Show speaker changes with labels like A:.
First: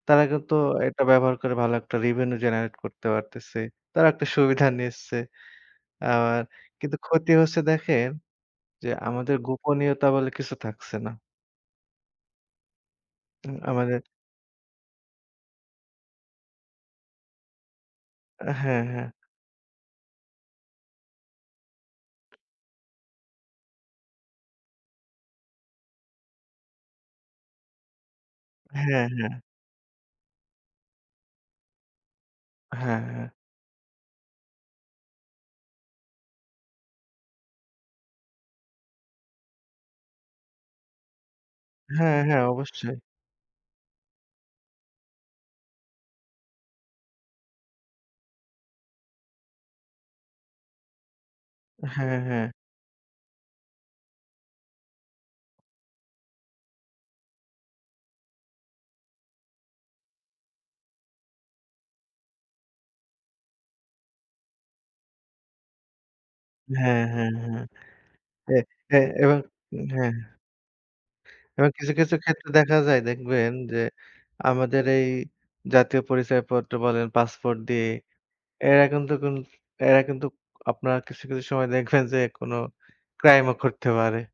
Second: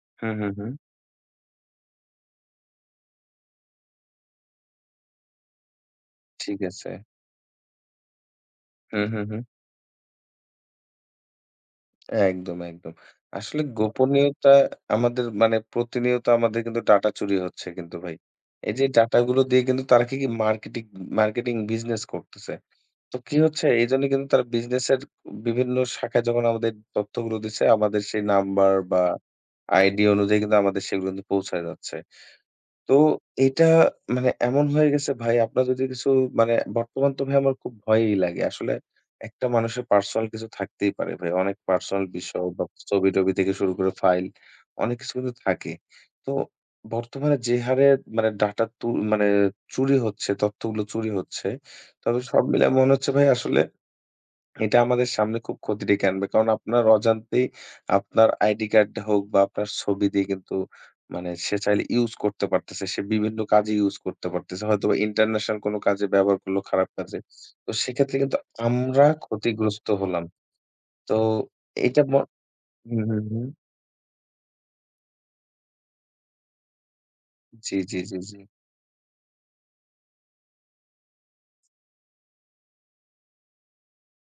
A: তারা
B: হ্যাঁ, হ্যাঁ,
A: কিন্তু
B: হ্যাঁ।
A: এটা ব্যবহার করে ভালো একটা revenue generate করতে পারতেছে তারা একটা সুবিধা নিচ্ছে আর
B: ঠিক আছে।
A: কিন্তু ক্ষতি হচ্ছে দেখেন যে,
B: হ্যাঁ, হ্যাঁ,
A: আমাদের
B: হ্যাঁ।
A: গোপনীয়তা বলে কিছু থাকছে না।
B: একদম, একদম
A: উম
B: আসলে
A: আমাদের।
B: গোপনীয়তা আমাদের মানে প্রতিনিয়ত আমাদের কিন্তু ডাটা চুরি হচ্ছে কিন্তু ভাই।
A: অ্যা
B: এই
A: হ্যাঁ,
B: যে,
A: হ্যাঁ।
B: ডাটা গুলো দিয়ে কিন্তু তারা কি, কি মার্কেটিক মার্কেটিং বিজনেস করতেছে? তো কি হচ্ছে এইজন্য কিন্তু তারা বিজনেসের বিভিন্ন শাখায় যখন আমাদের তথ্যগুলো দিছে আমাদের সেই নাম্বার বা
A: হ্যাঁ, হ্যাঁ।
B: আইডি অনুযায়ী আমাদের সেগুলো কিন্তু পৌঁছায় যাচ্ছে। তো
A: হ্যাঁ, হ্যাঁ।
B: এটা মানে এমন হয়ে গেছে ভাই আপনার যদি কিছু মানে বর্তমান তো ভাই আমার খুব ভয়ই লাগে। আসলে একটা মানুষের পার্সোনাল কিছু থাকতেই পারে ভাই। অনেক পার্সোনাল
A: হ্যাঁ, হ্যাঁ,
B: বিষয় বা
A: অবশ্যই।
B: ছবি-টবি থেকে শুরু করে ফাইল অনেক কিছু কিন্তু থাকে। তো বর্তমানে যে, হারে মানে ডাটা তু মানে চুরি হচ্ছে তথ্য গুলো চুরি হচ্ছে,
A: হ্যাঁ,
B: তবে সব
A: হ্যাঁ।
B: মিলায় মনে হচ্ছে ভাই আসলে এটা আমাদের সামনে খুব ক্ষতি ডেকে আনবে। কারণ আপনার অজান্তেই আপনার আইডি কার্ড হোক বা আপনার ছবি দিয়ে কিন্তু মানে সে চাইলে ইউস করতে পারতেছে। সে বিভিন্ন কাজে ইউস করতে পারতেছে। হয়তোবা ইন্টারন্যাশনাল কোনো কাজে ব্যবহার করলো খারাপ
A: হ্যাঁ,
B: কাজে
A: হ্যাঁ, হ্যাঁ,
B: তো সেক্ষেত্রে কিন্তু
A: এ, এ
B: আমরা
A: এবার উম
B: ক্ষতিগ্রস্ত
A: হ্যাঁ।
B: হলাম তো
A: এবং কিছু,
B: এইটা ম
A: কিছু ক্ষেত্রে দেখা যায়
B: উম হু, হু।
A: দেখবেন যে, আমাদের এই জাতীয় পরিচয়পত্র বলেন পাসপোর্ট
B: জি,
A: দিয়ে।
B: জি, জি, জি।
A: এরা কিন্তু কুন এরা কিন্তু আপনারা কিছু, কিছু সময় দেখবেন যে, এ কোন ক্রাইম ও করতে পারে।